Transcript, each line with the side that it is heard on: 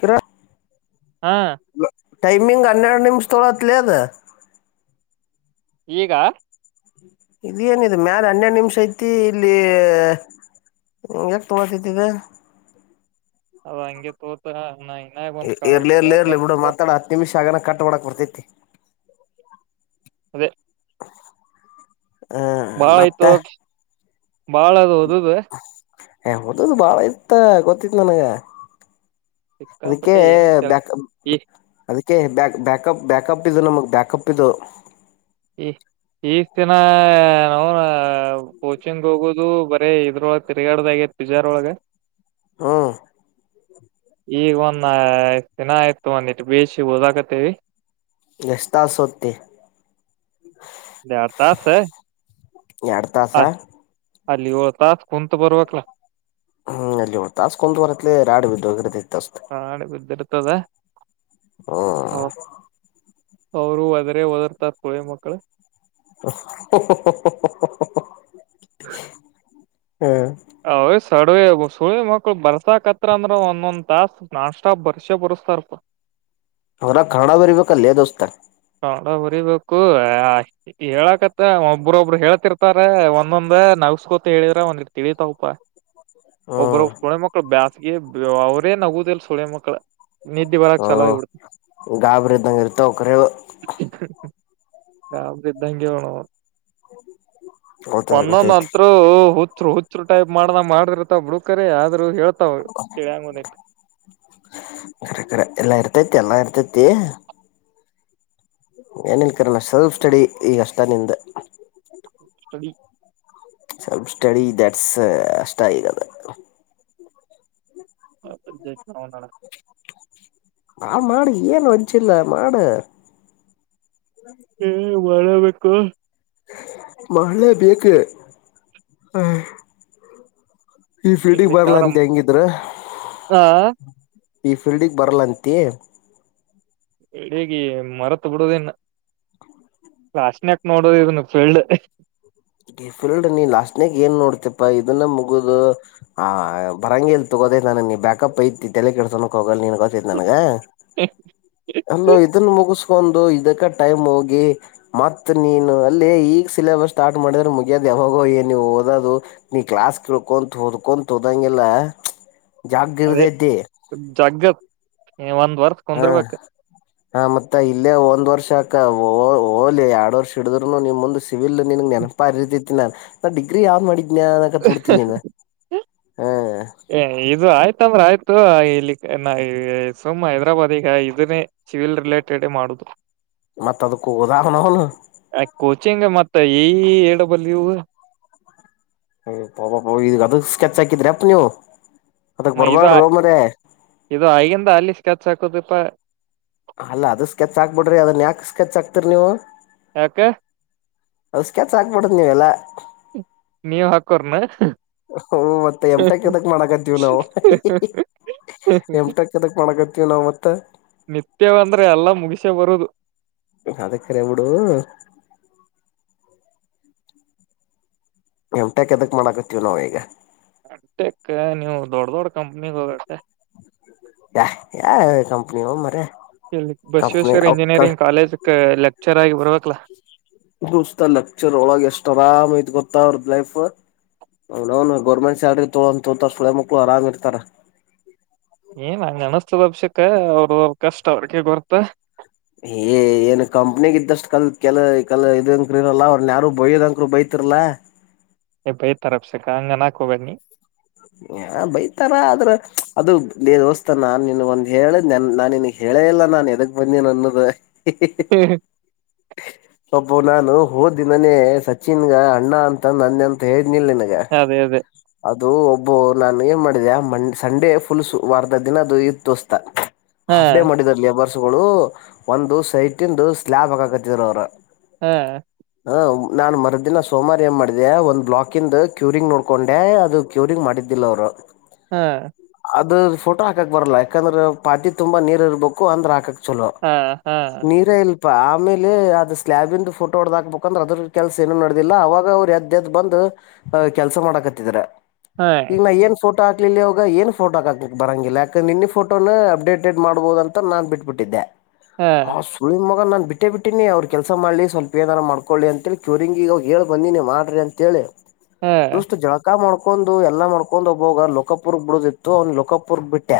left: ಕರ.
right: ಹಾ
left: ಟೈಮಿಂಗ್ ಹನ್ನೆರಡು ನಿಮಿಷ್ ತೊಳತ್ಲೆ ಅದು.
right: ಈಗ.
left: ಇದ್ ಏನಿದು ಮ್ಯಾಲ ಹನ್ನೆರಡು ನಿಮಿಷ ಐತಿ ಇಲ್ಲಿ. ಯಕ್ ತೋರುಸ್ತೇತ್ ಇದ್.
right: ಅದ್ ಹಂಗೆ ತೋತ್ -
left: ಇರ್ಲಿ ಇರ್ಲಿ ಇರ್ಲಿ ಬಿಡು ಮಾತಾಡ್ ಹತ್ ನಿಮಿಷ ಆಗೇನ ಕಟ್ ಮಾಡಕ್ ಬರ್ತೇತಿ.
right: ಅದೇ.
left: [inaudible]
right: ಭಾಳ
left: ಮತ್ತ
right: ಆಯ್ತು ಬಾಳ್ ಹದು ಓದದು.
left: ಹೇ ಓದದು ಬಾಳ ಇತ್ತ ಗೊತ್ತಿತ್ ನನಿಗ. ಅದಕ್ಕೆ
right: ಸಿಕ್ಕಾಪಟ್ಟೆ ಏನು ಕೆಲ್
left: ಬಾಕಿ
right: ಈ
left: ಅದಕ್ಕೆ ಬ್ಯಾಕ್ ಬ್ಯಾಕಪ್. ಬ್ಯಾಕಪ್ ಇದು ನಮ್ಗೆ ಬ್ಯಾಕಪ್ ಇದು.
right: ಹ್ಮ. ಇಷ್ಟ್ ದಿನ ನಾವ ಕೋಚಿಂಗ್ ಹೋಗೋದು ಬರೀ ಇದ್ರ ತಿರುಗಾಡೋದ್ [unintelligible] ಒಳಗ.
left: ಹ್ಮ್ಮ್.
right: ಈಗ ಒಂದ ಇಷ್ಟ್ ದಿನ ಆಯ್ತು ಒಂದಿಟ್ ಬೇಶ್ ಓದಾಕತ್ತೇವಿ.
left: ಎಷ್ಟ್ ತಸ್ ಹೋತೀ.
right: ಒಂದ್ ಎರಡ್ ತಾಸು.
left: ಎರಡ್ ತಾಸ.
right: ಅಲ್ಲಿ ಯೋಳ್ ತಸ್.
left: ಹ್ಮ್ ಅಲ್ಲಿ ಯೋಳ್ ತಸ್ ಕುಂತ್ ಓದತ್ಲಿ ರಾಡಿ ಬಿದೋಗಿರ್ತತಿ.
right: ರಾಡಿ ಬಿದಿರ್ತದ.
left: ಹೋ.
right: ಅವರು ಅದ್ರ ಓದರ್ತಾರ್ [unintelligible] ಮಕ್ಕಳು.
left: [unintelligible]
right: [unintelligible]
left: ಹ್ಮ
right: ಅವ್ ಸಡವ ಸುಳ ಮಕ್ಳು ಬರ್ಸಾಕತ್ರ ಅಂದ್ರ ಒಂದೊಂದ್ ತಾಸ ನಾಷ್ಟ ಬರ್ಸೆ ಬರ್ಸ ತರ್ಪ.
left: ಅವರ ಕನ್ನಡ ಬರ್ಬೇಕಲ್ಲೇ ದೋಸ್ತ.
right: ಕೌಡ ಬರಿಬೇಕು ಹೇಳಕತ್ತ ಒಬ್ಬ್ರೊಬ್ರು ಹೇಳ್ತಿರ್ತಾರೆ ಒಂದೊಂದು ನಗ್ಸ್ಕೋತ ಹೇಳಿದ್ರ ಒಂದ್ತಿಳೀತಾವಪ್ಪಾ.
left: ಹ್ಮ್
right: ಒಬ್ಬ್ರಬ್ [unintelligible] ಮಕ್ಳ ಬ್ಯಾಸಗೆ ಅವ್ರೇ ನಗುದಿಲ್ಲ [unintelligible] ಮಕ್ಳ. ನಿದ್ದಿ ಬರಾಕ್ ಚಲೋ ಆಗ್ಬಿಡ್ತ
left: ಹ ಗಾಬರಿ ಇದ್ದಂಗ ಇರ್ತಾವ ಕರೆ ಅವು.
right: ಗಾಬ್ರಿ ಇದ್ದಂಗೆ ಅವ್ನವ.
left: ಗೊತ್ತದ
right: ಒಂದೊಂದ್
left: ಗೊತ್ತೈತಿ
right: ಅಂತ್ರು ಹುಚ್ಚರು ಹುಚ್ಚರು ಟೈಪ್ ಮಾಡನ ಮಾಡಿರ್ತ ಬುಡ್ಕ್ರ ಆದ್ರರು ಹೇಳ್
left: ಕರೆ ಕರೆ ಎಲ್ಲಾ ಇರ್ತೇತ್ ಎಲ್ಲಾ ಇರ್ತೈತಿ. ಏನ್ ಕಣ ಸೆಲ್ಫ್ ಸ್ಟಡಿ ಈಗ ಅಷ್ಟ ನಿಂದು.
right: ಸ್ಟಡಿ
left: ಸಲ್ಫ ಸ್ಟಡಿ ದ್ಯಾಟ್ಸ್ ಅಷ್ಟ ಈಗದ. ಆ ಮಾಡ ಏನ್ ವಜ್ಜಿಲ್ಲ ಮಾಡ.
right: ಹ್ಮ್ [unintelligible] ಬೇಕು.
left: ಮಾಡಳೆ ಬೇಕು ಹ. ಈ ಫೀಲ್ಡಿಗೆ ಬರ್ಲ
right: ಇಲ್ಲಿಕ್ಕವ್ರ
left: ಅಂತ ಹೆಂಗಿದ್ರ.
right: ಹಾ
left: ಈ ಫೀಲ್ಡಗ್ ಬರಲ್ಲಂತಿ.
right: ಎಡಗ ಮರತ್ ಬಿಡೋದೀನ. ಲಶನ್ಯಕ್ ನೋಡುದು ಇನೀ ಫೀಲ್ಡ್.
left: [unintelligible] ಫಲ್ಡ್ ನೀ ಲಾಸ್ಟ್ನಗ್ ಏನ್ ನೋಡ್ತಪಾ ಇದನ್ನ ಮುಗುದು ಆ ಬರಾಂಗಿಲ್ತು. ಹೋದ ನಾನ ನೀ ಬ್ಯಾಪ್ ಐತಿ ತಲೆ ಕೆಡಸೋಕ್ಕೆ ಹೋಗಲ್ಲ ನೀ. [unintelligible] ಗತ ನನಗ ಅಲ್ಲ ಇದನ್ನು ಮುಗಿಸ [unintelligible] ಕ ಇದಕ್ಕ ಟೈಮ್ ಹೋಗಿ ಮತ್ತ ನೀನು ಅಲ್ಲಿ ಈಗ್ ಸಿಲೆಬಸ್ ಸ್ಟಾರ್ಟ್ ಮಾಡಿದ್ರೆ ಮುಗಿಯೋದ ಯಾವಾಗೋ ನೀವು ಓದೋದು ನೀ ಕ್ಲಾಸ್ ಕಳ್ಕೊ ಹೊಓದ್ಕೊಂತ ಓದ್ದಂಗಿಲ್ಲ. [unintelligible]
right: ಅದೇ ಜಗ್ಗತ್ ನೀ ಒಂದ್ ವರ್ತ್
left: ಹ
right: ಕುಂದರ್ಬೇಕ.
left: ಹ ಮತ್ತ ಇಲ್ಲೇ ಒಂದ್ ವರ್ಷ ಅಕ ಓ ಓಲಿ ಎರಡ್ ವರ್ಷ ಹಡಿದ್ರುನು ನಿಮ ಮುಂದ್ ಸಿವಿಲ್ ನಿನ್ ನೆನ ಪರಿತಿತಿ ನ ನಾ ಡಿಗ್ರಿ ಯಾವ್ ಮಾಡಿದ್ನಯ ಅನ್ನಕ್ ಅತ್ ಬಿಡ್ತೀನಿ ನೀನು ಹ.
right: ಏ ಇದು ಆಯ್ತಂದ್ರ ಆಯ್ತು ಇಲ್ಲಿ ನ ಸುಮ್ ಹೈದ್ರಾಬಾದ್ ಈಗ ಇದನ್ನೇ ಚಿ [unintelligible] ಲ್ ರಿಲೇಟೆಡ್ ಮಾಡುದು.
left: ಮತ್ತೆ ಅದ ಕೂದಾ ಹಣ ಅವನೌನ್.
right: ಕೋಚಿಂಗ್ ಮತ್ತ ಈ ಎಡಬಲ್ಲಿ ಯು.
left: ಯ ಪಪ ಹೊಗಿದ್ರು ಈ ಅದಕ ಸ್ಕೆಚ್ ಹಾಕಿದ್ರಿ ಅಪ್ಪ ನೀವು. ಅದಕ್
right: ಮ ಇದು
left: ಬರ್ಬಾಡ್ರೋ ಮರ್ಯಾ
right: ಇದು ಆಗಿಂದ ಅಲ್ಲಿ ಸ್ಕಚ್ ಹಾಕುದಪ.
left: ಅಲ್ಲ ಅದ ಸ್ಕೆಚ್ ಹಾಕ್ಬಿಡ್ರಿ ಅದನ್ ಯಾಕ್ ಸ್ಕೆಚ್ ಹಾಕ್ತಿರಿ ನೀವು.
right: ಯಾಕೆ
left: ಅದು ಸ್ಕೆಚ್ ಹಾಕಬಾರದು ನೀವೆಲ್ಲಾ.
right: ನೀವ್ ಹಾಕೋರ್ನ.
left: ಹಓ ಮತ್ತೆ ಎಮ್ ಟೆ ಕ್ ಎದಕ್ ಮಾಡಕತ್ತೀವಿ ನಾವು. ಎಂಟಕ್ ಎದಕ್ ಮಾಡಾಕತ್ತೀವಿ ನಾವ್ ಮತ್ತ
right: ನಿತ್ಯವಂದ್ರೆ ಎಲ್ಲಾ ಮುಗಿಸೆ ಬರುದು.
left: ಅದ ಕರೆ ಬಿಡು. ಎಂ ಟೆ ಕ್ಕ್ ಎದಕ್ ಮಾಡಾಕತಿವಿ ನಾವೀಗ.
right: ಎಂ ಟೆ ಕ್ ನೀವು್ ದೊಡ್ಡ ದೊಡ್.
left: ಯ ಯಾರ ಕಂಪನಿ ವೋ ಮರಾಯ.
right: ಇಲ್ಲಿ ಬಸವೇಶ್ವರ್ ಇಂಜಿನಿಯರಿಂಗ್ ಕಾಲೇಜ್ ಲೆಕ್ಚರ್ ಆಗಿ ಬರ್ಬೇಕಲ್ಲ.
left: ದೋಸ್ತ ಲೆಕ್ಚರ್ ಅವಾಗ ಎಷ್ಟ್ ಆರಾಮಿತ್ ಗೊತ್ತ ಅವ್ರದ ಲೈಫ್. ಹ ಅವ್ನೌನು ಗೌರ್ಮೆಟ್ ಸ್ಯಾಲ್ರಿ ತೊಳೊ ತೋಳ [unintelligible] ಮಕ್ಳು ಆರಾಮ್ ಇರ್ತಾರ.
right: ಏ ನಂಗ ಅನಸ್ತದ ಅಭಿಷಕ್ ಅವರು ಕಷ್ಟ ಅವ್ರಿಗೆ ಗೊತ್ತ
left: ಏ ಏನ್ ಕಂಪ್ನಿಗ ಇದ್ದಷ್ಟ್ ಕಲ್ ಕೆಲ ಕಲ ಇದಂಕ್ರ ಇರಲ್ಲ ಅವ್ರ ಯಾರು ಬಯೋದಂಕರು ಬೈತ್ ಕುರಲ
right: ಎ ಬ ತರಪ್ಸಕ್ಕ ಅಂಗ ನಕೋಬ್ಣಿ
left: ಹ ಬೈತಾರ ಆದ್ರ ಅದು ದ ದೋಸ್ತ ನಾನ್ ನಿನ್ಗ ಒಂದ್ ಹೇಳ ನನ್ ನಾನಿನಗ್ ಹೇಳ ಬೆಳೆ ಇಲ್ಲ ನಾನನ್ ಎದಕ್ ಬಂದೇನ ಅನ್ನೋದು ಒಬು ನಾನು ಹೋದ್ ದಿನನೇ ಸಚಿನ್ಗ ಅಣ್ಣ ಅಂತ ನನ್ನ ಅಂತ ಹೇಳನಿಲ್ ನನ್ಗ
right: ಅದೇ ಅದೇ
left: ಅದು ಒಬ್ಬ ನಾನು ಏನ್ ಮಾಡಿದ ಮ ಸಂಡೆ ಫುಲ್ಸು ವಾರದ ದಿನ ಅದು ಇತ್ತುೋಸ್ತ
right: ಹಾ
left: ಹಪ್ಡೇ ಮಾಡಿದಾರ ಲೇಬರ್ಸ್ಗಳು ಒಂದು ಸೈಟಂದು ಸ್ಲ್ಾಬ್ ಹಾಕಕತ್ತಿದ್ರ ಅವ್ರ
right: ಹ್ಮ್
left: ಹ ನಾನ್ ಮರದ್ದಿನ ಸೋಮವಾರ ಏ್ ಮಾಡಿದೆ ಒಂದ ಬ್ಲಾಕ ಇ್ ಕ್ಯೂರಿಂಗ್ ನೋಡ್ೊಂಡ ಹೇ ಅದು ಕ್ಯೂರಿಂಗ್ ಮಾಡಿದ್ದಿಲ್ಲ ಅವ್ರು
right: ಹಾ
left: ಅದು ಫೋಟೋ ಹಾಕಕ್ ಬರಲ್ಲ ಯಾಕಂದ್ರೆ ಪಾತಿ ತುಂಬಾ ನೀರ್ ಇರಬೇಕು ಅಂದ್ರೆ ಹಾಕಕ್ ಚಲೋ
right: ಹಾ
left: ನೀರೆ ಇಲ್ ಆಮೇಲೆ ಅದು ಸ್ಲಾಬಿಂದು ಇಂದು ಫೋಟೋ ಹೊಡ್ದ ಹಾಕ್ಬೇಕುಂದ್ರೆ ಅದ್ರ ಕೆಲಸ ಏನನು ನಡದಿಲ್ಲ ಅವಾಗ ಅವ್ರು ಎದ್ದ ಎದ್ ಬಂದು ಕೆಲಸ ಮಾಡಕತ್ತಿದ್ರ
right: ಹಾ ಹಾ
left: ಈಗ ನ ಏನ್ಫೋ ಫಟೋ ಹಾಕ್ಲಿ ಅವಾಗ ಏ ಫೋಟೋ ಹಾಕ್ಾಕ್ ಬರಂಗಿಲ್ಲ ಯಾಕಂದೆ ನಿನ್ನ ಫೋಟೋನ ಅಪ್ಡೇಟೆಡ್ ಮಾಡ್ಬಹುದು ಅಂತ ನಾನನ್ ಬಿಟ್ಬಿಟ್ಟಿದ್ದೆ
right: ಹಾ
left: ಹ ಮಗ ನಾನ್ ಬಿಟ್ಟೇ ಬಿಟ್ಟೀಿನಿ ಅವ್ರರು ಕೆಲಸ ಮಾಡ್ಲಿ ಸ್ವಲ್ಪ ಏನಾದಾರ ಮಾಡ್ಕೊಳ್ಳಿ ಅಂತೇಳಿ ಕ್ಯೂರಿಂಗಗೆಗ ಹೇಳಳ್ ಬಂದೀಿನಿ ಮಾಡ್ರಿ ಅಂತೇಳಿ
right: ಹಾ
left: ದೋಸ್ತ ಜ ಎಲ್ಲ ಮಾಡ್ಕೊಂಡು ಎಲ್ಲಾ ಮಾಡ್ಕೊಂಡ್ ಒಬ್ಬೋಗ ಲೊಕಪುರ್ಗ್ ಬಿಡುದದಿತ್ತು ಅವ್ನ್ ಲೊಕಪುರ್ಗ್ ಬಿಟ್ಟೆ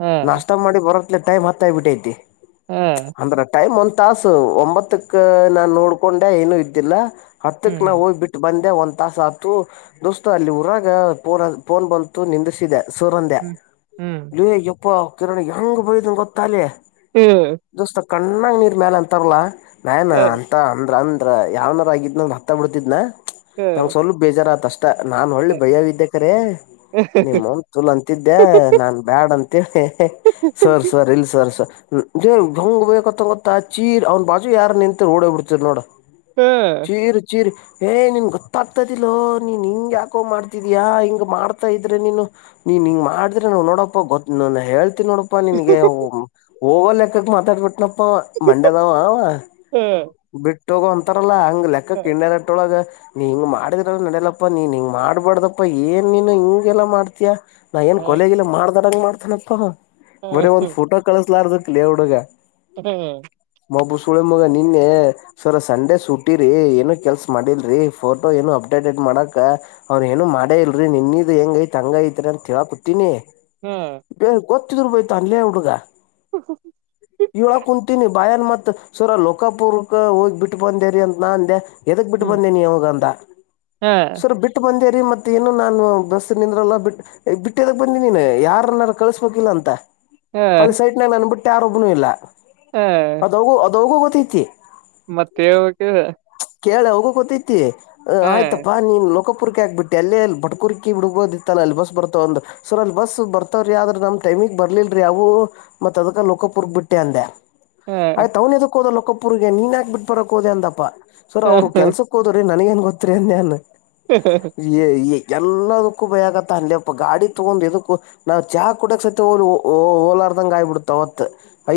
right: ಹಾ
left: ನಾಷ್ಟ ಮಾಡಿ ಬರತ್ಲೆ ಟೈಮ್ ಹತ್ತ ಆಬಿಟ್ಟೈತಿ
right: ಹಾ
left: ಅಂದ್ರ ಟೈಮ್ ತಾಸು ಒಂಬತಕ್ಕ ನಾನ್ ನೋಡ್ಕೊಂಡೆ ಏನು ಇದ್ದಿಲ್ಲ ಹತ್ತಕ್ ನಾ
right: ಹ್ಮ್
left: ಹೋಗ್ ಬಿಟ್ಟು ಬಂದ ಒಂದ್ ತಾಸ ಆತು ದೋಸ್ತ ಅಲ್ಲಿ ಊರಾಗ ಫೋನ್ ಫೋನ್ ಬಂತು ನಿಂದಿಸಿದೆ ಸೂರಂದೆ
right: ಹ್ಮ್ ಹ್ಮ್
left: ಎಪ್ಪ ಕಿರಣ್ ಹೆಂಗ್ ಬಯ್ದನ್ ಗೊತ್ತಾಲಿ
right: ಹ್ಮ್
left: ಕಣ್ಣಾಗ ನೀರ್ ಮ್ಯಾಲ ಅಂತರಲ್ಲ ನನ್ ಅಂತ ಅಂದ್ರ ಅ ಯಾವ್ನಾರ ಆಗಿದ್ ನ ಹತ್ತ ಬಿಡ್ತಿದ್
right: ಹಾ ಹಾ ಹಾ
left: ನಂಗ್ ಸ್ವಲ್ಪ ಬೇಜಾರ ಆತಷ್ಟ ತ್ತ ನಾನ್ ಒಳ್ಳೆ
right: ಹಾ
left: ಭಯವಿದ್ದೆ ಕರೆ ನಿಮ್ಮ ಮಮ ತುಲ್ ಅಂತಿದ್ದೆ ನಾನ್ ಬ್ಯಾಡ ಅಂತೀ ಸೋರ್ ಸೋರ್ ಇಲ್ ಸೋರ್ಸರ್ ದೇ್ಂಗ್ ಬೇಕತ್ತಂಗೊತ್ತ ಚೀರ್ ಅವ್ನ್ ಬಾಜು ಯಾರ ನಿಂತ ಓಡೇ ಬಿಡ್ತರ್ ನೋಡ ಚೀರ್ ಚೀರ್ ಏ ನಿನ್ ಗೊತ್ತಾಗ್ತದಿಲ್ಲೋ ನೀನ್ ಹಿಂಗ್ ಯಾಕೋ ಮಾಡ್ತಿದ್ಯಾಾ ಹಿಂಗ್ ಮಾಡ್ತಾ ಇದ್ರೆ ನೀನು ನೀನ್ ಹಿಂಗ ಮಾಡಿದ್ರೆ ನಾ ನೋಡಪ್ಪ ಗೊ ಹೇಳ್ತಿ ನೋಡಪ್ಪಾ ನನ್ಗೆ ಹಓೋಗ ಲೆಕ್ಕಕ್ ಮಾತಾಡ್ಬಿಟ್ಟನ ಮಂಡ್ಯದಾವ
right: ಹಾ ಹಾ
left: ಬಿಟ್ಟೋಗ ಒಂತಾರಲ್ಲ ಲೆಕ್ಕಕ್ಕ್ ನೀ ಹಿಂಗ ಮಾಡಿದ್ರಲ್ ನಡಲಪ್ಪಾ ನೀನ್ ಹಿಂಗ್ ಮಾಡ್ಬಾರಡ್ದಪ್ಪಾ ಏನ್ ನೀನು ಹಿಂಗಗೆಲ್ಲಾ ಮಾಡ್ತಯಾ ನಾ ಏನ್ ಕೊಲೆಗಿಲ್ಲ ಮಾಡ್ದಡಂಗ ಮಾಡ್ತೇನಪ್ಪ ಬರೀ ಒಂದ್ ಫೋಟೋ ಕಳಿಸಲಾರ್ದ ಕಲೇ ಹುಡುಗ
right: ಹ್ಮ್
left: ಮಬು ಸುಳೆ ಮಗ ನೀ ಇನ್ನೆ ಸರ್ ಸಂಡೇ ಸುಟ್ಟಿರಿ ಏನು ಕೆಲ್ಸ ಮಾಡಿಲ್ರರಿ ಫೋಟೋ ಏನು ಅಪ್ಡೇಟೆಡ್ ಮಾಡಕ ಅವ್ರ ಏನು ಮಾಡೇ ಇಲ್ರಿ ನಿನ್ದ್ ಹೆಂಗ ಐ ಹಂಗ ಐತ್ರಿ ಅಂತ ಕುಂತೀನಿ
right: ಹ್ಮ್
left: ಯತ ಅನ್ ಹುಡುಗ ಇವಳ ಕುಂತೀನಿ ಬಾಯನ್ ಮತ್ ಸುರೋ ಕ್ಕಪೂರ್ಕ ಹೋಗಿಬ ಬಿಟ್ಟು ಬಂದೇರಿ ಅಂತ ನ ಅಂದೆ ಎದಕ್ ಬಿಟ್ಟು
right: ಹ್ಮ್
left: ಬಂದೇನಿ ಯಾಗ ಅಂತ
right: ಹಾ
left: ಸರ್ ಬಿಟ್ಟು ಬಂದೆ ರಿ ಮತ್ತೆ ಏನು ನಾನು ಬಸ್ ನಿಿಂದ್ರಲ್ಲ ಬಿ ಬಿಟ್ಟದಾಗ ಬಂದಿನಿ ನೀನ್ ಯಾರನಾರ ಕಳಸ್ಬೇಕಿಲ್ಲಾ ಅಂತ
right: ಹಾ
left: ಅಲ್ಲಿ ಸೈಟ್ನಾಗ ನನ್ ಬಿಟ್ಟು ಯಾರೊಬ್ಬನು ಇಲ್ಲ ಅದೋಗು ಅದ ಹೋಗು ಗೊತ್ತೈತಿ
right: ಮತ್ತೆ ಹೇಳಬೇಕು
left: ಕೇಳ ಹೋಗೋ ಗೊತ್ತೈತಿ ಆಯ್ತಪ್ಪಾ ನೀನ್ ರೋಕ್ ರ್ಕಿ ಆಕ್ಬಿಟ್ಟ ಅಲ್ಲಿ ಅಲ್ಲಿ ಬಟ್ಕುರ್ಕೀ ಬಿಡಬೋದಿತ್ತಲ್ಲ ಅಲ್ಲಿ ಬಸ್ ಬರ್ತವ್ ಅಂದ ಸರ್ ಅಲ್ಲಿ ಬಸ್ ಬರ್ತವ್ರ ಆದ್ರ ನಮ ಟೈಮ್ ನಿಗ್ ಬರ್ಲಿಲ್ರಿ ಯಾವು ಮತ್ ಅದಕ ಲೋಕಪುರ್ಗ್ ಬಿಟ್ಟೆ ಅಂದೆ
right: ಹಾ
left: ಆಯ್ತ್ ಅವ್ನ್ ಎದಕ್ ಹೋದ ಲೊಕ್ಕಪ್ಪುರ್ಗೆ ನೀನ್ ಯಾಕ್ ಬಿಟ್ ಬರಕ್ ಹೋದೆ ಅಂದಪ ಸರ್
right: ಹಾ
left: ಅವ್ರು ಕೆಲ್ಸಕ್ ಹೋದ್ರಿ ನನಿಗೆನ್ ಗೊತ್ತರಿ ಅನ್ಡೆನಾನ್. ಎಲ್ಲದಕ್ಕೂ ಭಯ ಗೊತ್ತಾನ್ ಲೇಪ ಗಾಡಿ ತಗೊಂಡ್ ಎದಕ್ ನಾವು ಚಾ ಕುಡಕ್ ಸತ್ ಆಗ್ ಬಿಡ್ತ್ ಅವತ್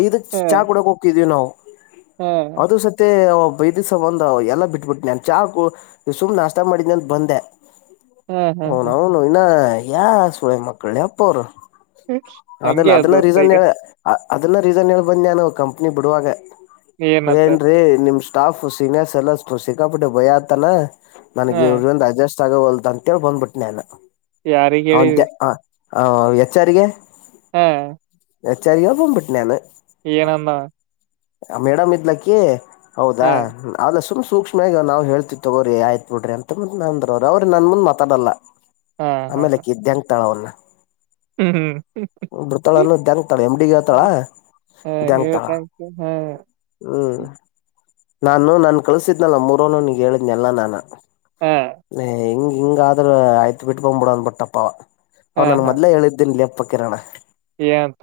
left: ಐದಕ್
right: ಹಾ
left: ಚಾ ಕ ಕುಡಕ್ ಹೋಗಿದೀವಿ ನಾವ್
right: ಹಾ
left: ಅದು ಸತ ಬೈದ ಸಂಬಂಧ ಎಲ್ಲಾ ಬಿಟ್ಬಿಟ್ಟುನ ನನ್ ಚಾ ಸುಮ್ನೆ ನಾಷ್ಟ ಮಾಡಿದನ ಅಂತ ಬಂದ್ಯಾ
right: ಹಾ ಹಾ ಹಾ
left: ಅವ್ನೂನ್ ಇನ್ನ ಯಾ ಸುಳೆ ಮಕ್ಕಲೆಪ್ಪ ಅವ್ರು. ಅದನ್ನ
right: ಹಂಗೆ ಅದ್
left: ಅದನ್ನ
right: ದೋಸ್ತ
left: ರೀಸನ್
right: ಈಗ
left: ಹೇಳ ಹ ಅದಲ್ಲ ರೀಸನ್ ಹೇಳ್ಬಂದ್ ನಾನು ಕಂಪ್ನಿ ಬಿಡುವಾಗ
right: ಏನತ್ತ
left: ಏನ್ರೀ ನಿಮ್ ಸ್ಟಾಫ್ ಸೀನಿಯರ್ಸ್ ಎಲ್ಲಷ್ಟು ಸಿಕ್ಕಾಪಿಟ್ಟಿ ಭಯತಾನ ನನ್ಗ್
right: ಹಾ
left: ಇವ್ರಿಂದ ಅಡ್ಜಸ್ಟ್ ಆಗೋಲ್ದ ಅಂತೇಳಿ ಬಾಂಡ್ಬಿಟ್ನ್ಯ ನಾನ್.
right: ಯಾರಿಗ್ ಹೇಳಿದಿ.
left: ಹ ಹೆಚ್ಚಾರಿಗೆ.
right: ಹ್ಮ
left: ಎಚಾರ್ಗೆಳಿ ಬಂದ್ ಬಿಟ್ಟೆ ನಾನ್.
right: ಏನಂದವ
left: ಮೇಡಮ್ ಇದ್ಲಕ್ಕಿ ಹೌದಾ
right: ಹಾ
left: ಅದ್ ಸುಮ್ ಸುಮ್ನ್ ಸೂಕ್ಷ್ಮಗಿ ನಾವ್ ಹೇಳ್ತಿವಿ ತಗೋರಿ ಆಯ್ತ ಬುಡ್ರೀ ಅಂತ ನಂದ್ರ ಅವ್ರ ಅವ್ರ ನನ್ ಮುಂದ್ ಮಾತಾಡಲ್ಲ.
right: ಹಾ ಹಾ
left: ಆಮೇಲೆ
right: ಹಾ
left: ಅಕಿದ್ದ್ಯಾಂಗತಳವನ್ನ.
right: ಹ್ಮ್ ಹ್ಮ್
left: ಬಿಡ್ತಾಳನ್ನು ದ್ಯಾಂಗ್ತಾಳ ಎಮ್ಡಿಗ್ ಹೇಳ್ತಾಳ
right: [unintelligible] ಹಾ ಇವ
left: ದ್ಯಾಂಗ್ತಾಳ
right: [inaudible] ಹಾ
left: ಹ್ಮ್ ನಾನು ನನ್ ಕಳ್ಸಿದ್ನಲ್ಲ ಮೂರನು ನೀ ಹೇಳಿದ್ನೆಲ್ಲ ನಾನ
right: ಹಾ
left: ಹಿಂಗ್ ಹಿಂಗಾದ್ರ ಆಯ್ತ ಬಿಟ್ ಬುಂಡ್ಬಿಡು ಅಂದ ಬುಟ್ನಪವ
right: ಹಾ
left: ಅವ್ ನಾನ
right: ಹಾ
left: ಮೊದ್ಲೀ ಹೇಳಿದ್ದೇನಿ ಲೆಪ್ಪ ಕಿರಣ.
right: ಏನಂತ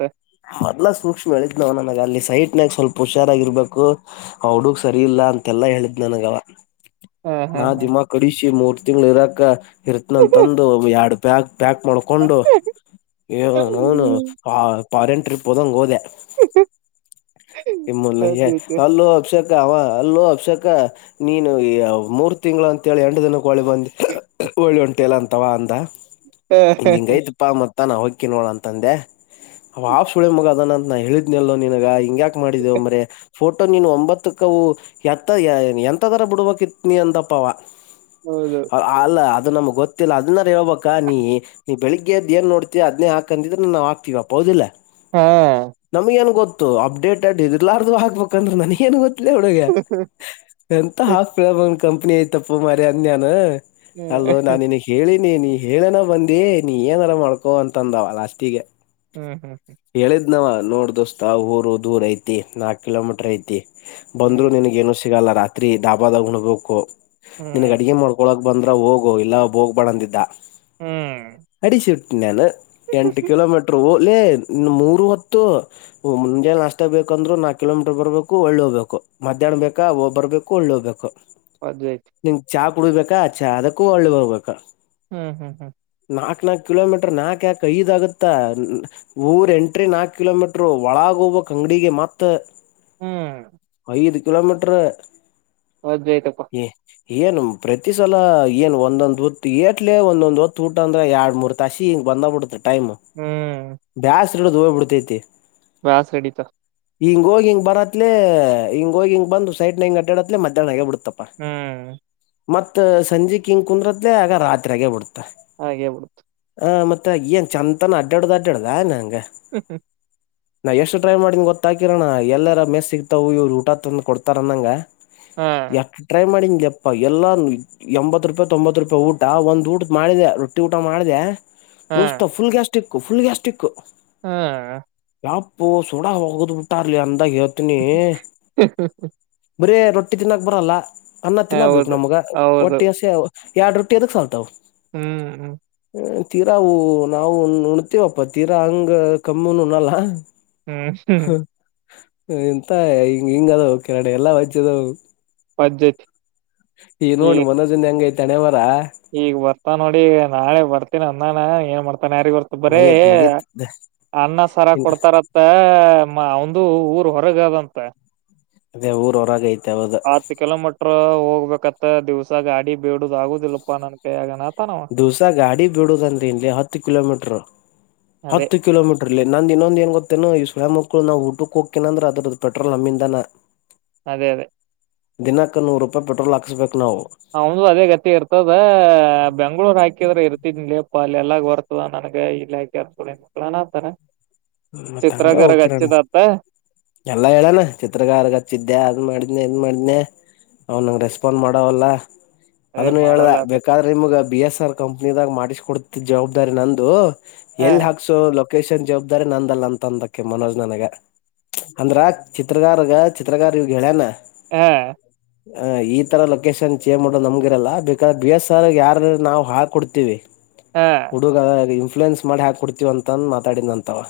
left: ಮೊದ್ಲ ಸೂಕ್ಷ್ಮಿ ಹೇಳಿದ್ನವ ನನಗ ಅಲ್ಲಿ ಸೈಟ್ನ್ಯಾಗ ಸ್ವಲ್ಪ ಹುಷಾರಾಗಿರ್ಬೇಕ್ ಕು ಅವಡುಗ್ ಸರಿ ಇಲ್ಲ ಅಂತೆಲ್ಲಾ ಹೇಳಿದ್ ನನಗವ
right: ಹಾ ಹಾ
left: ನಾ
right: ಹಾ
left: ದಿಮಾಕಡಿಸಿ ಮೂರ್ ತಿಂಗಳ ಇರಕ ಇರ್ತನಂತಂತಂದು ಯಾಡ್ ಪ್ಯಾಕ್ ಪ್ಯಾಕ್ ಮಾಡ್ಕೊಂಡು [unintelligible] ಏ ಔನೌನ್ ಅ ಫಾರೆನ್ ಟ್ರಿಪ್ ಹೋದಂಗೆ ಹೊದ್ಯಾ [unintelligible] ಇಮ್ಮ
right: ಅದ್ಕೆ
left: ಅಲೋ ಅಕ್ಷ ಅವ ಅಲ್ಲೋ ಅಭಿಷೇಕ ನೀನು ಮೂರು ಟಿಂಗ್ಳ್ ಅಂತ ಹೇಳಿ ಎಂಟ್ ದಿನಕ್ ಹೊಳ್ಳಿ ಬಂದ್ ಹೊಳ್ಳಿ ಹೊಂಟಲ ಅಂತ ಅವ ಅಂದ
right: ಹಾ ಹಾ
left: ಹಿಂಗಿಂಗ್
right: ಹಾ
left: ಐತಪ ನಾನು ಹೊಕ್ಕಿ ನೋದಪ ಅಂತ ಅಂದೆ ಆಫ್ ಸುಳೆ ಮಗ ಅದಾನ ಅಂತ ನಾ ಹೇಳಿದ್ನಲ್ಲೋ ನಿನಗ ಹಿಂಗ್ಯಾಕ್ ಮಾಡಿದೊ ಮರಯ ಫೋಟೋ ನೀನು ಒಂಬತ್ತಕ್ಕವು ಎತ್ತ ಎಂತರದಗ ಬಿಡ್ಬೇಕಿತ್ನ ಅಂದಪ್ಪವ
right: ಹೌದು
left: ಅಲ್ಲ ಅದು ನಮ್ಗ್ ಗೊತ್ತಿಲ್ಲ ಅದನ್ನಾರ ಹೇಳ್ಬಳ್ ನೀ ಬೆಳಿಗ್ಗೆ ಎದ್ ಏನ್ ನೋಡ್ತೀ ಅದ್ನೆ ಹಾಕಂದಿದ್ರೆ ನಾವು ಹಾಕ್ತಿವಪ್ಪ ಹೌದಿಲ್ಲ
right: ಹಾ
left: [unintelligible] ನಮಗೆನ್ಗೋತ್ ಅಪ್ಡೇಟ್ ಅಡ್ ಇರ್ಲರವೂ ಆಗ್ಬೇಕುಂದ್ರೆ ನನಿಗೆನ್ ಗೊತ್ತು. ಇ ಹುಡುಗ ಎಂತ ಆಪಸೂಳೆಮಗನಕಂಪ್ನಿ ಐತ ತಪ್ಪ ಮಾರ ಅಂದ ನಾನ ಅಲ್ಲೋ
right: ಹ್ಮ್
left: ನಾನಿಗೇಳಿನಿ ನೀ ನೀ ಹೇಳನ ಬಂದಿ ನೀ ಏನಾರ ಮಾಡ್ಕೊ ಅಂತಂದವ ಲಾಸ್ಟಿಗೆ.
right: ಹ್ಮ್ ಹ್ಮ್ ಹ್ಮ್
left: ನಾವ ನೋಡ್ ದೋಸ್ತ ಊರು ದೂರ ಐತಿ ನಾಕ್ ಕಿಲೋಮೀಟರ್ ಐತಿ
right: ಹ್ಮ್
left: ಬಂದ್ರು
right: ಹ್ಮ್
left: ನಿನಗೇನು ಸಿಗಲ್ಲ ರಾತ್ರಿ ಡಾಬಾದಾಗ್ ಉಣ್ಬೇಕು ನಿನ್ಗ್
right: ಹ್ಮ್
left: ಅಡಿಗೆ ಮಾಡ್ಕೊಲಾಕ್ ಬಂದ್ರ ಹೋಗು ಇಲ್ಲಂದ್ರ ಹೋಗ್ಬ್ಯಾಡ ಅಂದಿದ್ದ
right: ಹ್ಮ್
left: [unintelligible] ಅಡಿಸಿಟ್ಟಿ ನಾನ ಎಂಟು ಕಿಲೋಮೀಟರು ಉ ಲ್ಲೇ ಮೂರು ಹೊತ್ತು ಮುಂಜೆಲ್ ನಾಸ್ಟಾ ಬೇಕಂದ್ರು ನಾಕ್ ಕಿಲೋಮೀಟರ್ ಬರ್ಬೇಕು ಒಳ್ಳೆ ಹ್ಬೇಕು ಮಧ್ಯಾಹ್ ಬೇಕಾ ಒ ಬರ್ಬೇಕು ಒಳ್ಳೆ ಹೋಗ್ಬೇಕು
right: ಅದುಲೆ
left: ನಿಂಗ್ ಚಾ ಕುಡಿಬೇಕಾ ಅಚ್ಚೆ ಅದಕ್ಕೂ ಒಳ್ಳೆ ಹೋಗ್ಬೇಕಾ
right: ಹ್ಮ್ ಹ್ಮ್ ಹ್ಮ್
left: ನಾಕ್ ನಾಕಕ್ ಕಿಲೋಮೀಟರ್ ನಾಕ್ಕಕ್ ಐದ್ಗುತ್ತ ಊರ್ ಎಂಟ್ರಿ ನಾಕಕ್ ಕಿಲೋಮೀಟರ್ ಒಳಗ ಬ ಅಂಗಡಿಗೆ ಮಾತ್
right: ಹ್ಮ್
left: ಐದು ಕಿಲೋಮೀಟರ್
right: ಅದ ಆಯ್ತಪ್ಪ
left: ಏನು ಪ್ರತಿ ಸಲ ಏನ್ ಒಂದೊಂದ್ ಹೊತ್ತು ಏಟ್ಲೆ ಒಂದೊಂದ್ ಹೊತ್ತು ಊಟ ಅಂದ್ರೆ ಎರಡ್ ಮೂರು ತಾಸಿ ಬಂದ್ಬ ಬಿಡತ ಟೈಮ್
right: ಹ್ಮ್
left: ಬ್ಯಾಸ್ ಇಡೋದು ಹೋಗ್ಬ ಬಿಡ್ತೈತಿ
right: ಬ್ಯಾಸರ ಆಗ್ಯಾತ
left: ಹಿಂಗ ಹೋಗಿಂಗ ಬರತ್ತತ್ ಹಿಂಗ ಹಿಂಗಂದು ಸೈಡ್ ಹಂಗ ಹಡ್ಯಾಡತ್ಲೇ ಮಧ್ಯಾಹ್ನ ಆಗೇ ಬಿಡತ ಪ್ಪ
right: ಹ್ಮ್
left: ಮತ್ ಸಂಜೆ ಹಿಂಗ್ ಕುಂದ್ರತ್ಲೆ ಆಗ ರಾತ್ರಿಯಾಗೆ ಬಿಡ್ತಾ
right: ಹಾಗೇಳ್ಬಿಡುತ್ತು
left: ಹ ಮತ್ತೆ ಏನ್ ಚಂದಂತನ ಅಡ್ಡಾಡ್ದ ಅಡ್ಡ್ದ ನಂಗೆ
right: ಹತ
left: ನಾ ಎಷ್ಟು ಡ್ರೈ ಮಾಡಿದಿ ಗೊತ್ತ ಹಾಕಿರಣ ಎಲ್ಲರ ಮೇಸ್ ಸಿಗ್ತಾವವು ಇವ್ರು ಊಟ ತಂದ ಕೊಡ್ತಾರಂದಂಗ
right: ಹಾ
left: ಎಷ್ಟ ಟ್ರೈ ಮಾಡಿಂಗೆ ಇಪ್ಪ ಎಲ್ಲಾ ಎಂಬತ್ ರೂಪಾಯಿ ತೊಂಬತ್ತು ರೂಪಾಯಿ ಊಟ ಒಂದ್ ಊಟದ ಮಾಡಿದೆ ರೊಟ್ಟಿ ಊಟ ಮಾಡಿದೆ
right: ಹಾ
left: ದೋಸ್ತ ಫುಲ್ ಗ್ಯಾಸ್ಟಿಕ್ ಫುಲ್ ಗ್ಯಾಸ್ಟಿಕ್
right: ಹಾ
left: ಕಾಪು ಸುಡ ಹೋಗದ್ ಬಿಟ್ಟಾರ್ಲಿ ಅಂದಾಗ ಹೇಳ್ತನಿ ಬರೇ ನ ರಟ್ಟಿ ತಿನ್ನಾಕ್ ಬರಲ್ಲ ಅನ್ನ ತಿನ್ನಕ್ಬೇಕು
right: ಹೌದು
left: ನಮಗ
right: ಹೌದು
left: ಒಟ್ಟಿ ಹಸಿ ಎರಡ್ ರೊಟ್ಟಿ ಅದಕ್ ಸಲ್ತಾವ
right: ಹ್ಮ್ ಹ್ಮ್
left: ತೀರಾ ನಾವು ಹುಣ ತೇವಪ್ಪ ತೀರಾ ಹಂಗ ಕಮ್ಮಿಹುಣ್ಣಲ
right: ಹ್ಮ ಅಷ್ಟೇ
left: ಎಂತ ಹಿಂಗ ಹಿಂಗ ಅದು ಕೆರಡೆ ಎಲ್ಲಾ ವಜ್ಯ ಅದ
right: ಬಜೆ
left: ಈ ನೋ ಮನೋಜನ್ ಹೆಂಗ ಹೈತಿ ಹಣೆಬರಹ
right: ಈಗ ಬರ್ತಾ ನೋಡಿ ನಾಳೆ ಬರ್ತೀನ ಅನ್ನಾನ ಏನ್ ಮಾಡ್ತ ನ್ ಯಾರಿಗ ಹೊರ್ತ ಬರೀ
left: ಮುಗೇತ್ ಮುಗೀತ್
right: ಅನ್ನ ಸರ ಕೊಡ್ತಾರಂತ ಮ್ಮ ಅವಂದು ಊರ್ ಹೊರಗದಂತ
left: ಅದೇ ಊರ ಹೊರಾಗ ಐತ
right: ಹತ್ತ ಕಿಲೋಮೀಟರ್ ಹೋಗ್ಬೇಕತ್ತ ದಿವ್ಸ ಗಾಡಿ ಬೇಡುದ ಆಗುದಿಲ್ಲಪ್ಪಾ ನನ್ ಕೈ ಆಗನ
left: ದಿವಸ ಗಾಡಿ ಬಿಡುದಂದ ಇನ್ಲಹತ್ತು ಕಿಲೋಮೀಟರ್
right: ಅದೇ
left: ಹತ್ತು ಕಿಲೋಮೀಟರ್ಲ್ಲಿ ನಂದ್ ಇನ್ನೊಂದ ಏನ್ ಗೊತ್ತೇನು ಈ ಸುಳೆ ಮಕ್ಳು ನಾವುಊಟಕಕ್ ಹೋಗ್ತೀನಿ ಅಂದ್ರೆ ಅದ್ರ ಪೆಟ್ರೋಲ್ ನಮ್ಮಿಂದನ
right: ಅದೇ ಅದೇ
left: ದಿನಾಕ ನೂರುಪಾಯಿ ಪೆಟ್ರೋಲ್ ಹಾಕ್ಸ್ಬೇಕು
right: ಹೌಂದು ಅದೇ ಗತಿ ಇರ್ತದ ಬೆಂಗ್ಳೂರ್ ಹಾಕಿದ್ರ ಇರ್ತಿದ್ಲಿ ಅಪ್ಪ ಅಲ್ಲಿ ಎಲ್ಲ್ ಬರ್ತದ ನನ್ಗೆ ಇಲ್ಲಿ ಹಾಕೆ ಅರ್ಳ ಮಕ್ಳು ಅನತಾರೆ
left: ಮತ್ತ ಹಂಗ ಹೋಗಕಿರೋಣ ಎಲ್ಲಾ ಹೇಳಣ ಚಿತ್ರಕಾರಗೆ ಹಚ್ಚಿದ್ದೆ ಅದ್ ಮಾಡಿದ್ನೇ ಮಾಡನೆ ಅವ್ನಂಗ ರೆಸ್ಪಾಂಡ್ ಮಾಡವಲ್ಲ
right: ಅದೇ
left: ಅದನ್ನು ಹೇಳ್ದ
right: ಮಾಡೋಲ್ಲ ಆತ
left: ಬೇಕಾದ್ರೆ ನಿಮ್ಗ ಬಿ ಎಸ್ ಆರ್ ಕಂಪ್ನಿದಾಗ ಮಾಡಿಸ ಕೊಡ್ತಿದ್ದ ಜವಾಬ್ದಾರಿ ನಂದು
right: ಹಾ
left: ಎಲ್ ಹಾಕ್ಸು ಲೊಕೇಶನ್ ಜವಾಬ್ದಾರಿ ನಂದಲ್ಲ ಅಂತ ಅಂದಕ್ಕೆ ಮನೋಜ್ ನನಗ ಅಂದ್ರ ಚಿತ್ರಗಾರ್ಗ ಚಿತ್ರಗಾರ್ ಇಗೆ ಹೇಳ್ಯನ
right: ಹಾ
left: ಹ ಈ ತರ ಲೊಕೇಶನ್ ಚೇಜ್ ಮಾಡೋದು ನಮಗಿರಲ್ಲ ಬೇಕಾದ್ರೆ ಬಿ ಎಸ್ ಆರ್ ಯಾರ ನಾವವು ಹಾ ಕೊಡ್ತಿವಿ ಹುಡುಗ ಇನ್ಫ್ಲೂಯೆನ್ಸ್ ಮಾಡಿ ಹಾಕ್ ಕೊಡ್ತಿವ ಅಂತಂದ ಮಾತಾಡಿದ ಅಂತವ